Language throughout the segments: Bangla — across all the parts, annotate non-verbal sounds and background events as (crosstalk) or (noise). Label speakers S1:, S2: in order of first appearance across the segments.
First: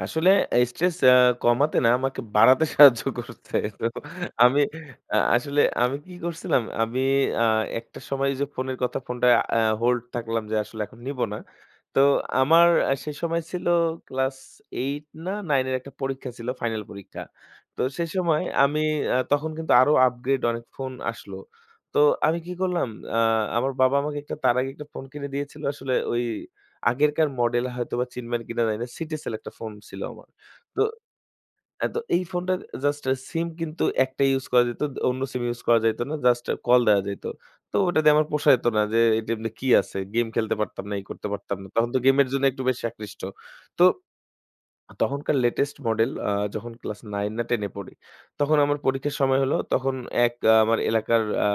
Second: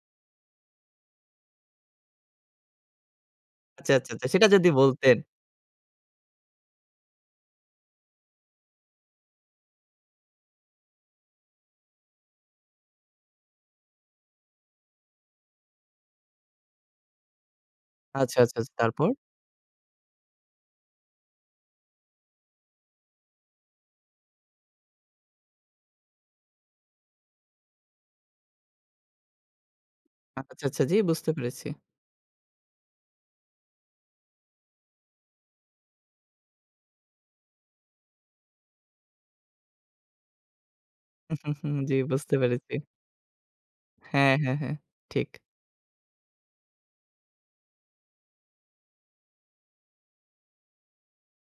S1: আসলে আ স্ট্রেস আ কমাতে না আমাকে বাড়াতে সাহায্য করতো।
S2: আচ্ছা, আচ্ছা, আচ্ছা।
S1: (unintelligible)
S2: সেটা
S1: আমি
S2: যদি বলতেন?
S1: আ আসলে আমি কি করছিলাম? আমি আ একটা সময় ওইযে ফোনের কথা ফোনটা অ্যা hold থাকলাম যে আসলে এখন নিবো না। তো আমার অ্যা সেই সময় ছিল ক্লাস 8 না 9 এর একটা পরীক্ষা ছিল। ফাইনাল পরীক্ষা। তো সেই
S2: আচ্ছা,
S1: সময়
S2: আচ্ছা, আচ্ছা।
S1: আমি
S2: তারপর?
S1: আ তখন কিন্তু আরো upgrade অনেক ফোন আসলো। তো আমি কি করলাম? আ আমার বাবা আমাকে একটা তার আগে একটা ফোন কিনে দিয়েছিল আসলে ওই আগেরকার মডেল হয়তোবা চিনবেন কিনা জানি না। Citycell একটা ফোন ছিল আমার।
S2: আচ্ছা, আচ্ছা।
S1: তো
S2: জি, বুঝতে পেরেছি।
S1: অ্যা তো এই ফোনটা জাস্ট এ সিম কিন্তু ১ টাই ইউজ করা যাইত। দ অন্য সিম ইউজ করা যাইত না। জাস্ট কল দেয়া যাইত। তো ওটা দিয়ে আমার পোষাইত না যে, "এমনে কি আছে?" গেম খেলতে পারতাম না, এই করতে পারতাম না। তখন
S2: (chuckles) জ্বি,
S1: তো গেমের
S2: বুঝতে
S1: জন্য একটু
S2: পেরেছি।
S1: বেশি আকৃষ্ট। তো
S2: হ্যাঁ, হ্যাঁ, হ্যাঁ।
S1: আ
S2: ঠিক।
S1: তখনকার latest মডেল আ যখন ক্লাস 9 না 10 এ পড়ি, তখন আমার পরীক্ষার সময় হলো। তখন এক আমার এলাকার আ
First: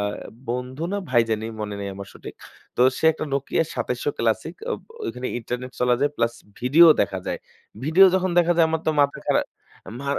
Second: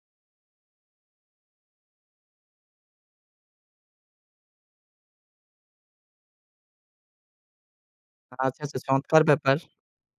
S1: বন্ধু না ভাই জানি, মনে নেই আমার সঠিক। তো সে একটা Nokia ২৭০০ classic আব অ ঐখানে ইন্টারনেট চলা যায় প্লাস ভিডিও দেখা যায়। ভিডিও যখন দেখা
S2: আচ্ছা,
S1: যায়
S2: আচ্ছা।
S1: আমার তো মাথা
S2: চমৎকার
S1: খারা
S2: ব্যাপার!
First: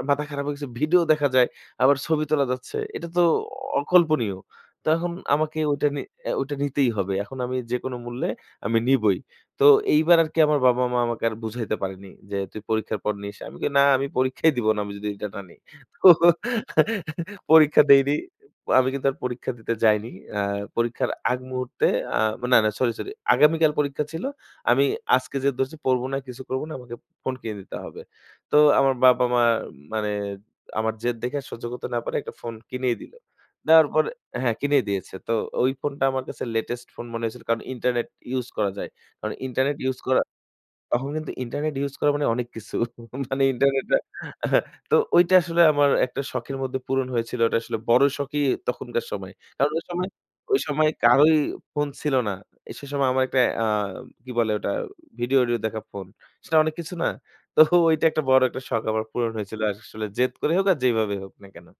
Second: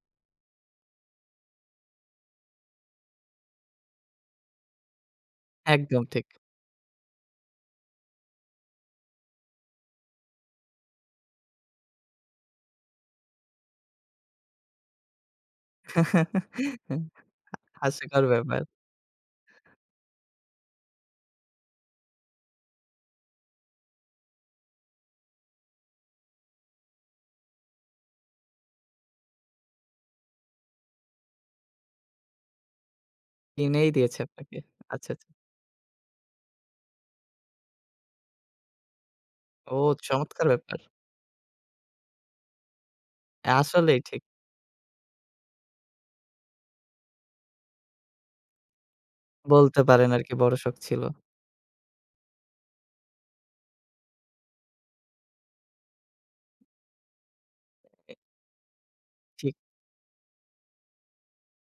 S1: মাথা খারাপ হয়ে গেছে। ভিডিও দেখা যায়, আবার ছবি তোলা যাচ্ছে। এটা তো অ অকল্পনীয়। তো এখন আমাকে ঐটা নি
S2: একদম ঠিক।
S1: অ্যা ঐটা নিতেই হবে। এখন আমি যেকোন মূল্যে আমি নিবই। তো এইবার আর কি আমার বাবা-মা আমাকে আর বুঝাইতে পারেনি যে, "তুই পরীক্ষার পর নিস।" আমি কই "না, আমি পরীক্ষাই দিব না। আমি যদি এটা না নি।" তো
S2: (chuckles) হা
S1: (giggles) পরীক্ষা দেইনি।
S2: হাস্যকর ব্যাপার।
S1: আমি কিন্তু আর পরীক্ষা দিতে যাইনি। অ্যা পরীক্ষার আগ মুহূর্তে আ মা না, না, সরি, সরি, আগামীকাল পরীক্ষা ছিল। আমি আজকে যে ধরছি, "পড়বো না, কিছু করবো না। আমাকে ফোন কিনে নিতে হবে।" তো আমার বাবা-মা মানে আমার জেদ দেখে আর সহ্য করতে না পারে একটা ফোন কিনেই দিলো। দেওয়ার
S2: কিনেই
S1: পর
S2: দিয়েছে
S1: হ্যাঁ,
S2: আপনাকে।
S1: কিনেই
S2: আচ্ছা,
S1: দিয়েছে।
S2: আচ্ছা।
S1: তো ওই ফোনটা আমার কাছে latest ফোন মনে হয়েছিল, কারণ ইন্টারনেট ইউজ করা যায়। কারণ ইন্টারনেট
S2: ও,
S1: ইউজ করা
S2: চমৎকার ব্যাপার!
S1: তখন কিন্তু ইন্টারনেট ইউজ করা মানে অনেক কিছু। (chuckles) মানে
S2: অ্যা
S1: ইন্টারনেট আ
S2: আসলেই ঠিক।
S1: আহা তো ঐটা আসলে আমার একটা শখের মধ্যে পূরণ হয়েছিল। ওইটা আসলে বড় শখই তখনকার সময়। কারণ
S2: বলতে
S1: ওই
S2: পারেন
S1: সময়
S2: আরকি বড়
S1: ওই
S2: শখ
S1: সময়
S2: ছিল।
S1: কারোই ফোন ছিল না। এ সে সময় আমার একটা অ্যা কি বলে ওটা? ভিডিও, অডিও দেখা ফোন। সেটা অনেক কিছু না? তো ওইটা
S2: এ
S1: একটা বড় একটা শখ আমার পূরণ
S2: ঠিক।
S1: হয়েছিল। আস আসলে জেদ করে হোক, আর যেইভাবে হোক না কেন।